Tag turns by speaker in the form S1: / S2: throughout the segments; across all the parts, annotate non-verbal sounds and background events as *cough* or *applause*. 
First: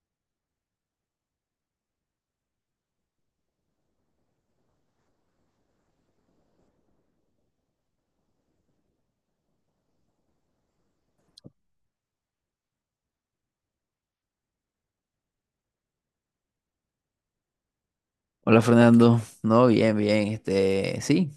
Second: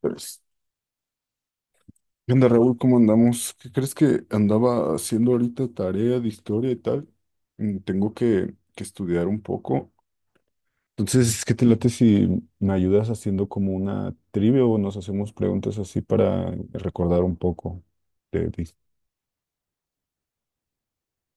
S1: Pues, ¿qué onda, Raúl? ¿Cómo andamos? ¿Qué crees que andaba haciendo ahorita tarea de historia y tal? Tengo que estudiar un poco. Entonces, ¿qué te late si me ayudas haciendo como una trivia o nos hacemos preguntas así para recordar un poco de,
S2: Hola
S1: de-
S2: Fernando, no, bien, bien, sí,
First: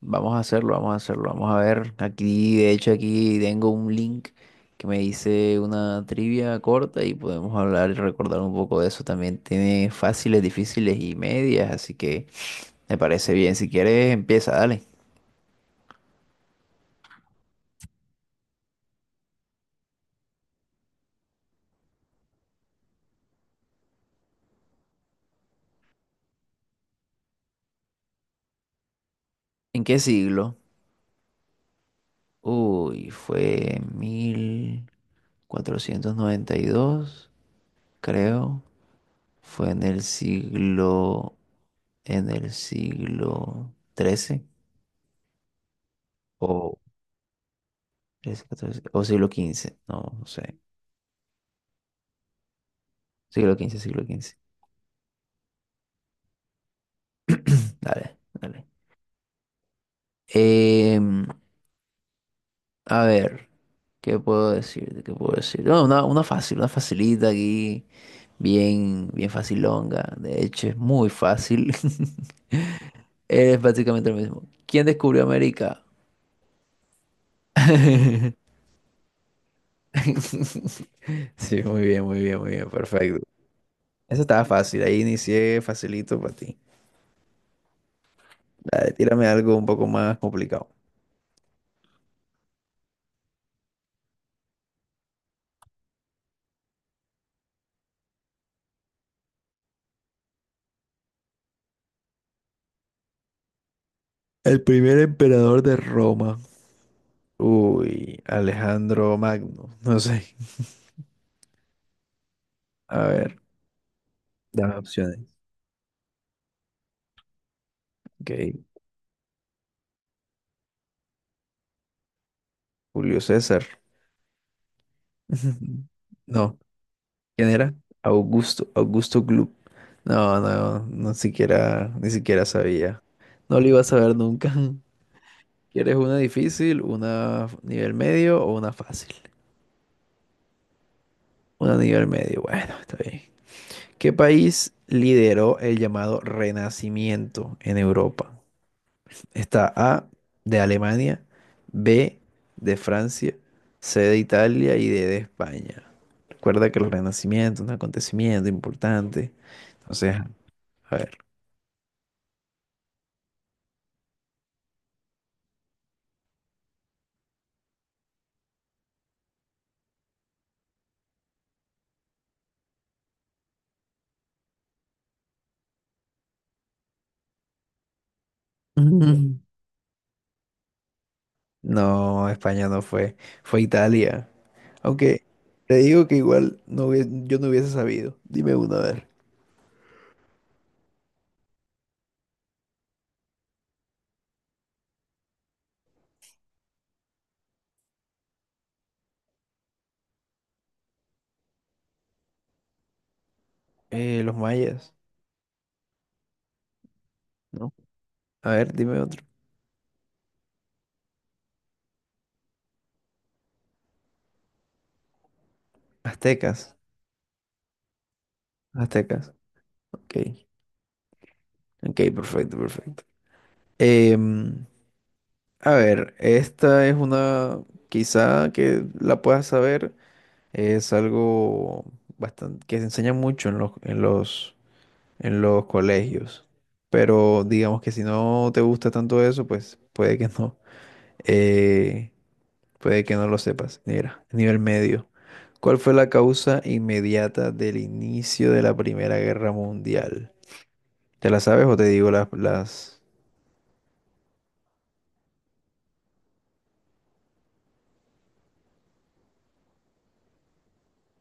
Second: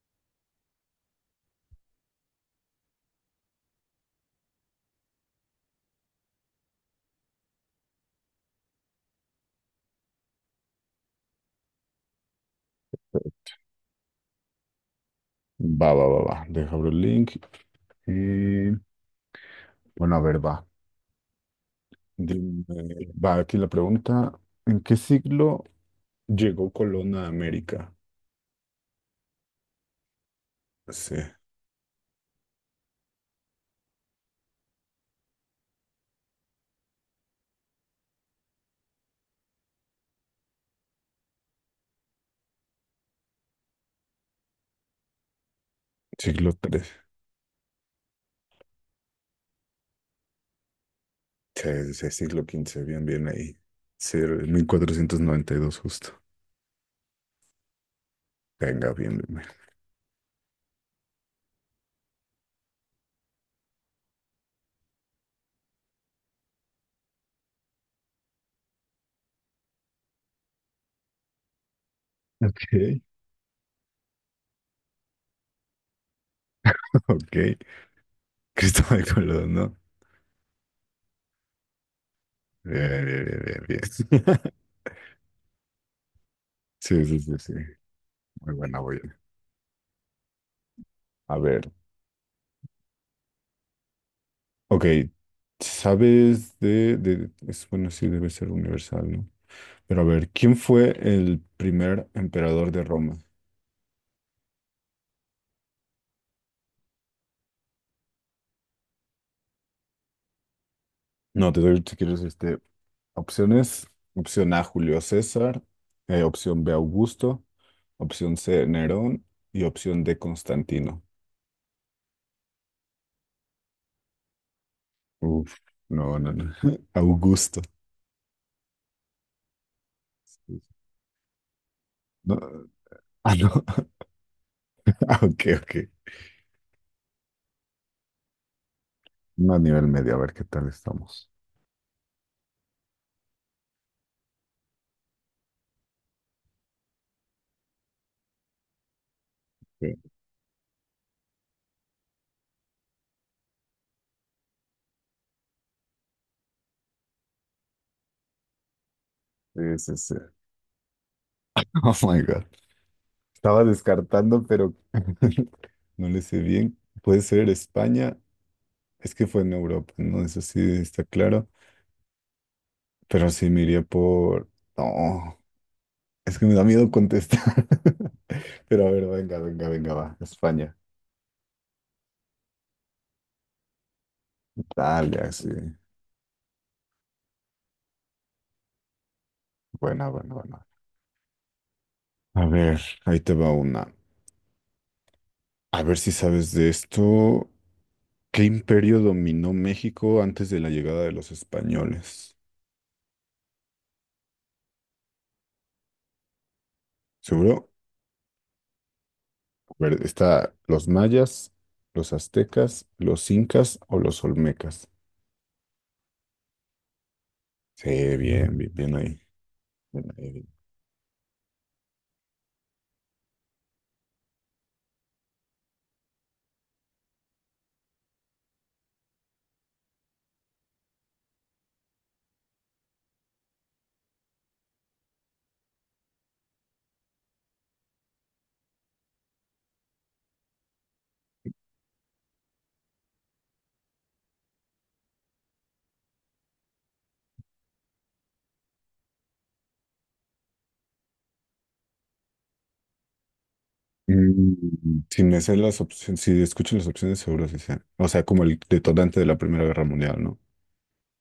S2: vamos a hacerlo, vamos a hacerlo, vamos a ver, aquí, de hecho aquí tengo un link que me dice una trivia corta y podemos hablar y recordar un poco de eso, también tiene fáciles, difíciles y medias, así que me parece bien, si quieres empieza, dale.
S1: Va, va, va, va. Deja abrir el link. Y, bueno, a ver, va. Dime, va aquí la pregunta. ¿En qué siglo llegó Colón a América?
S2: ¿En qué siglo?
S1: Sí,
S2: Uy, fue 1492, creo, fue en el siglo, en el siglo 13.
S1: siglo
S2: O
S1: tres.
S2: 13, 14, o siglo quince, no, no sé.
S1: Sí, sí, sí, siglo quince, bien, bien
S2: Siglo
S1: ahí.
S2: quince, siglo
S1: Sí, era
S2: quince.
S1: el 1492 justo.
S2: Dale, dale.
S1: Venga, bien, bien, bien.
S2: Em, a ver, ¿qué puedo decir? ¿Qué puedo decir? No, una fácil, una facilita aquí, bien, bien facilonga. De hecho, es muy fácil. *laughs*
S1: Ok. *laughs*
S2: Es prácticamente lo mismo. ¿Quién descubrió América?
S1: Ok,
S2: *laughs*
S1: Cristóbal Colón, ¿no?
S2: Sí, muy bien, muy bien, muy bien,
S1: Bien, bien,
S2: perfecto.
S1: bien, bien, bien.
S2: Eso estaba
S1: *laughs*
S2: fácil, ahí inicié facilito para ti.
S1: Sí, sí, sí, sí. Muy buena,
S2: Dale,
S1: voy.
S2: tírame algo un poco más complicado.
S1: A ver, ok. Es, bueno, sí, debe ser universal, ¿no? Pero a ver, ¿quién fue el primer emperador de Roma?
S2: El primer emperador de Roma. Uy, Alejandro Magno. *laughs* No sé.
S1: No, te doy, si quieres,
S2: A ver,
S1: opciones. Opción A,
S2: dame
S1: Julio
S2: opciones.
S1: César. Opción B, Augusto.
S2: Ok,
S1: Opción C, Nerón. Y opción D, Constantino.
S2: Julio César.
S1: Uf,
S2: *laughs*
S1: no, no, no.
S2: No,
S1: *laughs*
S2: ¿quién
S1: Augusto.
S2: era? Augusto, Augusto Gloop. No,
S1: Sí.
S2: no, no siquiera, ni
S1: No,
S2: siquiera sabía.
S1: ah,
S2: No
S1: no.
S2: lo iba a
S1: *laughs*
S2: saber nunca.
S1: Ah, ok,
S2: *laughs*
S1: ok.
S2: ¿Quieres una difícil, nivel medio o una fácil?
S1: No a nivel medio, a ver qué tal estamos.
S2: Una nivel medio, bueno, está bien. ¿Qué país lideró el llamado Renacimiento en Europa? Está
S1: Sí.
S2: A de Alemania, B de Francia, C de Italia y D de España. Recuerda que el Renacimiento es un acontecimiento importante.
S1: Sí, sí, sí.
S2: Entonces, a ver.
S1: Oh my God. Estaba descartando, pero *laughs* no le sé bien. Puede ser España. Es que fue en Europa, ¿no? Eso sí está claro. Pero sí me iría por. No. Es que me da miedo contestar. *laughs* Pero a ver,
S2: Ujú.
S1: venga, venga, venga, va. España.
S2: No, España no fue, fue Italia. Aunque
S1: Italia, sí.
S2: te digo que igual yo no hubiese sabido. Dime uno, a ver.
S1: Buena, buena, buena. A ver, ahí te va una. A ver si sabes de esto. ¿Qué imperio dominó México antes de la llegada de los españoles?
S2: Los mayas,
S1: ¿Seguro?
S2: ¿no? A ver, dime otro.
S1: A ver, está los mayas, los aztecas, los incas o los olmecas.
S2: Aztecas,
S1: Sí, bien, bien, bien ahí.
S2: aztecas.
S1: Bien
S2: Ok,
S1: ahí, bien.
S2: ok, perfecto, perfecto. Em, A ver, esta es una quizá que la puedas saber, es algo bastante que se enseña mucho en los en los colegios, pero digamos que si no te gusta tanto eso, pues puede que no, eh, puede que no lo sepas. Mira, nivel medio. ¿Cuál fue la causa inmediata del inicio de la Primera Guerra Mundial? ¿Te la sabes o te digo las?
S1: Si me sé las opciones, si escucho las opciones, seguro sí sé. O sea, como el detonante de la Primera Guerra Mundial, ¿no?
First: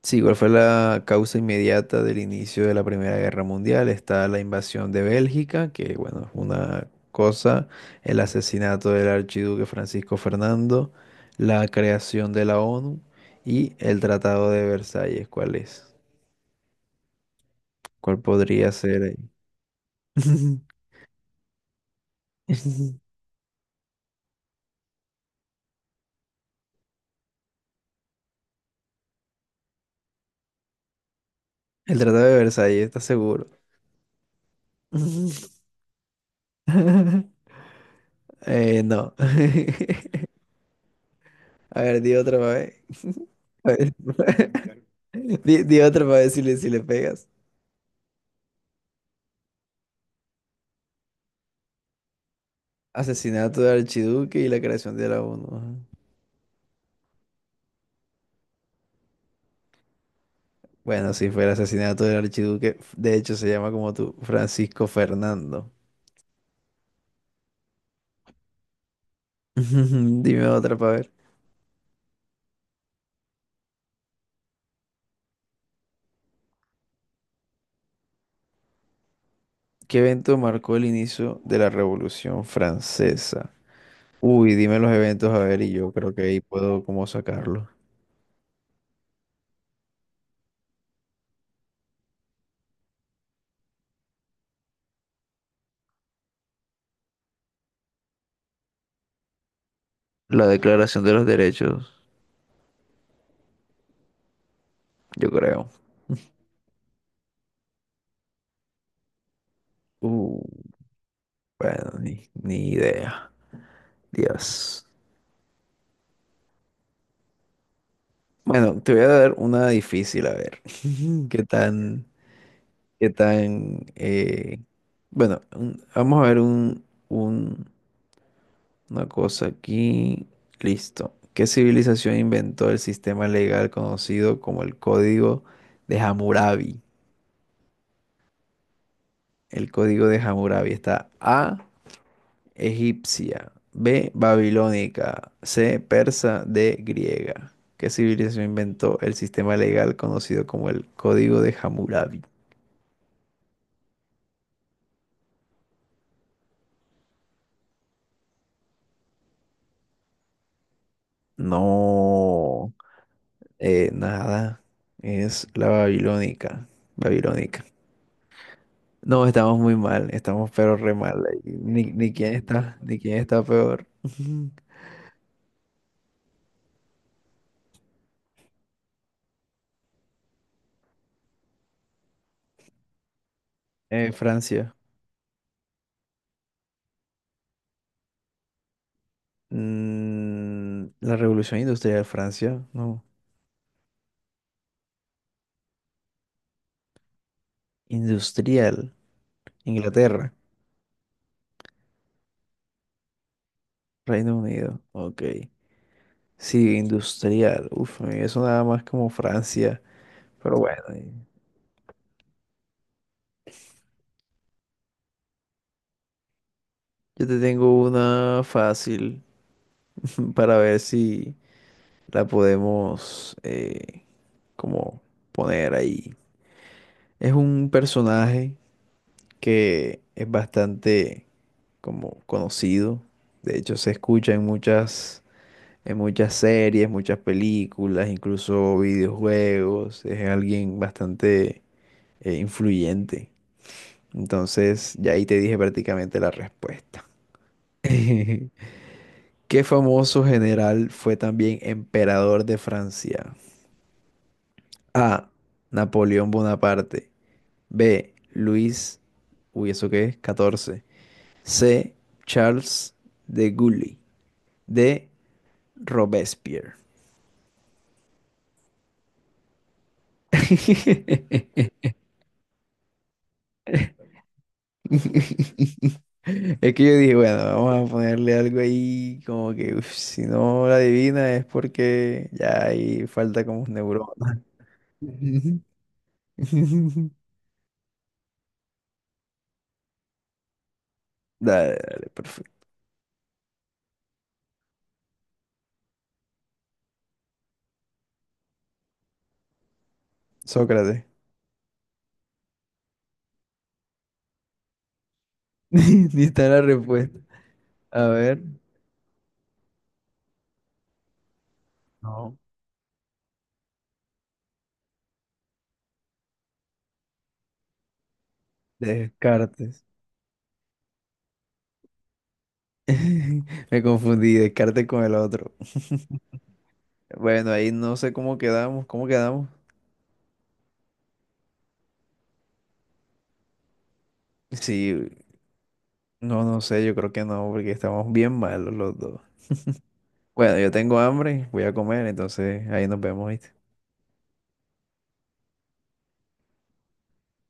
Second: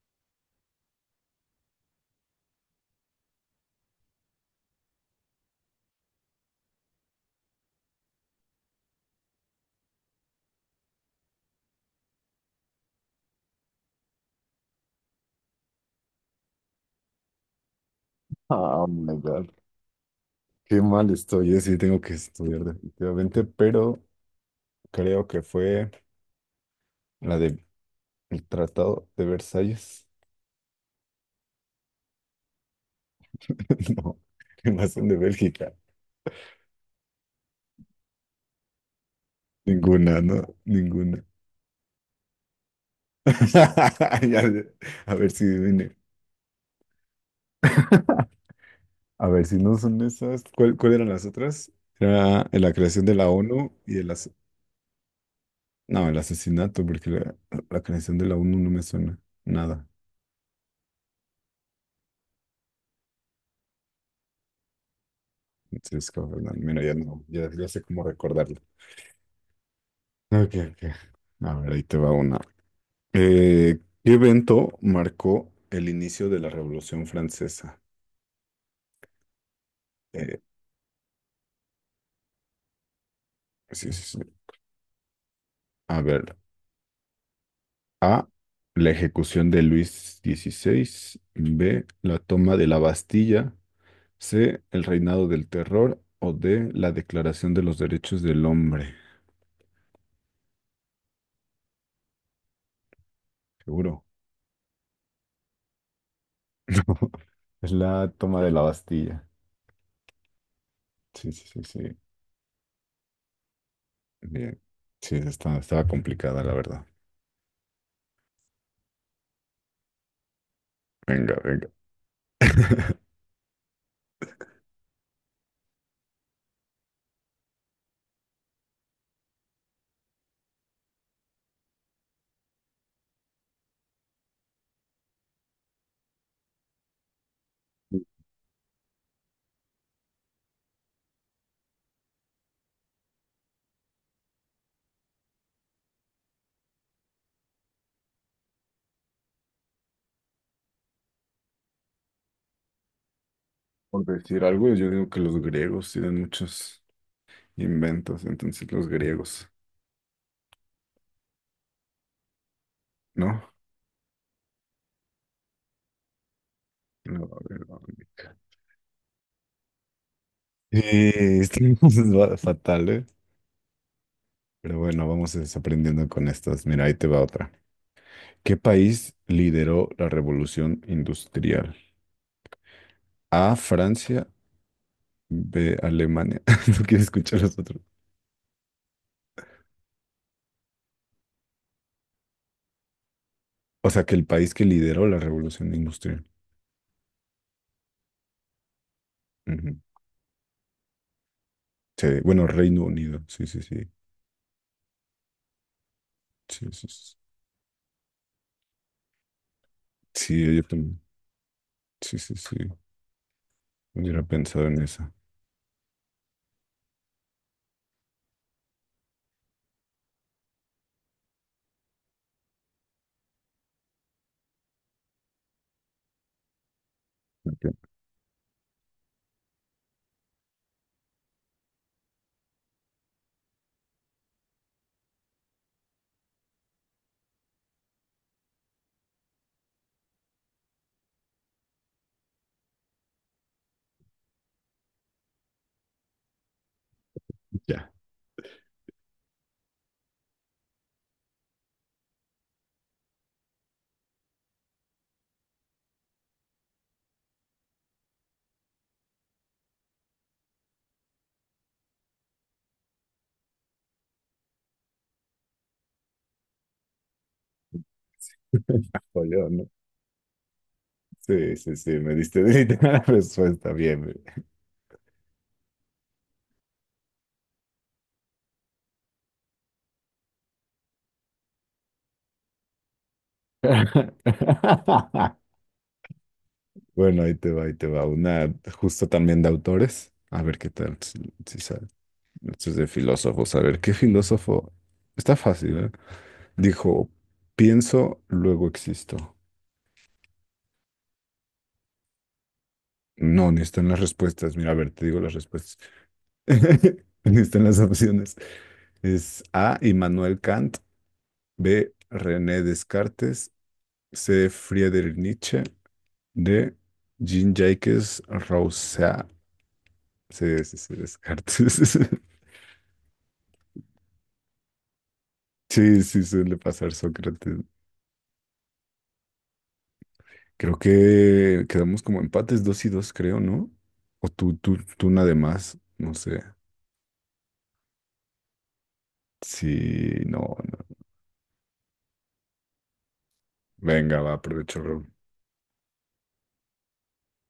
S2: Sí, ¿cuál fue la causa inmediata del inicio de la Primera Guerra Mundial? Está la invasión de Bélgica, que bueno, es una cosa, el asesinato del archiduque Francisco Fernando, la creación de la ONU y el Tratado de Versalles. ¿Cuál es? ¿Cuál podría
S1: Ah, oh
S2: ser
S1: my
S2: ahí?
S1: God. Qué mal estoy, sí, tengo que estudiar
S2: *laughs*
S1: definitivamente, pero creo que fue la del Tratado de Versalles.
S2: El Tratado de Versalles, ¿estás seguro?
S1: *laughs* No, ¿qué más son de Bélgica?
S2: *laughs* No. *laughs*
S1: Ninguna, ¿no? Ninguna.
S2: A ver, di otra vez.
S1: *laughs* Ya
S2: *laughs*
S1: sé. A ver si
S2: Di
S1: viene.
S2: otra para ver si le pegas.
S1: A ver si no son esas. ¿Cuál eran las otras? Era la creación de la
S2: Asesinato
S1: ONU
S2: del
S1: y
S2: Archiduque y la creación de la ONU, ajá.
S1: no, el asesinato, porque la creación de la ONU no me suena nada.
S2: Bueno, si fue el asesinato del Archiduque. De hecho, se llama como tú, Francisco Fernando.
S1: Entonces, como, no, mira, ya no, ya, ya sé cómo recordarlo.
S2: *laughs* Dime
S1: Ok,
S2: otra
S1: ok.
S2: para ver.
S1: A ver, ahí te va una. Eh, ¿Qué evento marcó el inicio de la Revolución Francesa?
S2: ¿Qué evento
S1: Eh,
S2: marcó el inicio de la Revolución Francesa?
S1: pues sí, sí, sí.
S2: Uy, dime los eventos a ver y yo
S1: A
S2: creo que
S1: ver,
S2: ahí puedo como sacarlo.
S1: A, la ejecución de Luis XVI, B, la toma de la Bastilla, C, el reinado del terror o D, la declaración de los derechos del hombre.
S2: La Declaración de los Derechos,
S1: Seguro.
S2: yo creo.
S1: *laughs* Es la toma de la Bastilla.
S2: Uh,
S1: Sí, sí, sí,
S2: bueno,
S1: sí.
S2: ni idea.
S1: Bien.
S2: Dios.
S1: Sí, estaba complicada, la verdad.
S2: Bueno, te voy a dar una difícil, a ver. *laughs*
S1: Venga,
S2: ¿Qué
S1: venga.
S2: tan,
S1: *laughs*
S2: qué tan... bueno, vamos a ver un- una cosa aquí. Listo. ¿Qué civilización inventó el sistema legal conocido como el Código de Hammurabi? El Código de Hammurabi. Está A, egipcia, B, babilónica, C, persa, D, griega. ¿Qué civilización inventó el sistema legal conocido como el Código de Hammurabi?
S1: Por decir algo, yo digo que los griegos tienen muchos. Inventos, entonces los griegos,
S2: No.
S1: ¿no?
S2: Nada, es la babilónica,
S1: No,
S2: babilónica.
S1: babilónica.
S2: No, estamos muy mal, estamos pero re mal ahí.
S1: Estamos
S2: Ni quién
S1: *laughs*
S2: está,
S1: fatal,
S2: ni
S1: ¿eh?
S2: quién está peor. *laughs*
S1: Pero bueno, vamos desaprendiendo con estas. Mira, ahí te va otra. ¿Qué país lideró la revolución industrial? A, Francia,
S2: Francia.
S1: B, Alemania. *laughs* No quiero escuchar los otros.
S2: Mm, la revolución industrial, Francia, no.
S1: O sea, que el país que lideró la revolución industrial.
S2: Industrial,
S1: Ujú.
S2: Inglaterra,
S1: Sí, bueno, Reino Unido. Sí, sí, sí.
S2: Reino Unido, ok.
S1: Sí,
S2: Sí,
S1: sí, sí.
S2: industrial, uf, eso nada más como Francia,
S1: Sí,
S2: pero
S1: yo
S2: bueno,
S1: también. Sí, sí, sí. Hubiera pensado en esa.
S2: yo te tengo una fácil *laughs* para ver si la podemos, como poner ahí. Es un
S1: Ok,
S2: personaje que es bastante como conocido. De hecho, se escucha en muchas series, muchas películas, incluso videojuegos. Es alguien bastante, influyente. Entonces, ya ahí te dije prácticamente la respuesta. *laughs*
S1: ya.
S2: ¿Qué famoso general fue también emperador de Francia? A, Napoleón Bonaparte. B, Luis. Uy, ¿eso qué es? 14. C, Charles de Gaulle. D, Robespierre.
S1: *laughs* Napoleón, ¿no? Sí, sí, sí,
S2: *laughs*
S1: me diste *laughs* la respuesta, bien.
S2: Es que yo dije, bueno, vamos a ponerle algo ahí, como que uf, si no la adivina es porque ya ahí falta como un
S1: *laughs*
S2: neurona. Ujú.
S1: Bueno,
S2: *laughs*
S1: ahí te va, ahí te va. Una justo también de autores. A ver qué tal, si
S2: Dale,
S1: sale.
S2: dale, perfecto.
S1: Esto es de filósofos. A ver, ¿qué filósofo? Está fácil, ¿eh? Dijo, pienso, luego existo.
S2: Sócrates.
S1: No, ni están las respuestas. Mira, a ver, te digo las respuestas.
S2: *laughs* Ni está la
S1: *laughs*
S2: respuesta.
S1: Ni están las
S2: A
S1: opciones.
S2: ver.
S1: Es A, Immanuel Kant. B,
S2: No.
S1: René Descartes. C, Friedrich Nietzsche. De Jean-Jacques Rousseau.
S2: Descartes.
S1: Sí, sí, sí, Descartes. *laughs*
S2: *laughs* Me confundí, Descartes con el otro.
S1: Sí, sí, suele pasar
S2: Bueno,
S1: Sócrates.
S2: ahí no sé cómo quedamos, ¿cómo quedamos?
S1: Creo que quedamos como empates dos y dos, creo, ¿no? O tú
S2: Sí,
S1: nada más, no sé.
S2: no, no sé, yo creo que no, porque estamos bien malos los dos.
S1: Sí, no,
S2: Bueno, yo
S1: no.
S2: tengo hambre, voy a comer, entonces ahí nos vemos, ¿viste?
S1: Venga, va, aprovecho.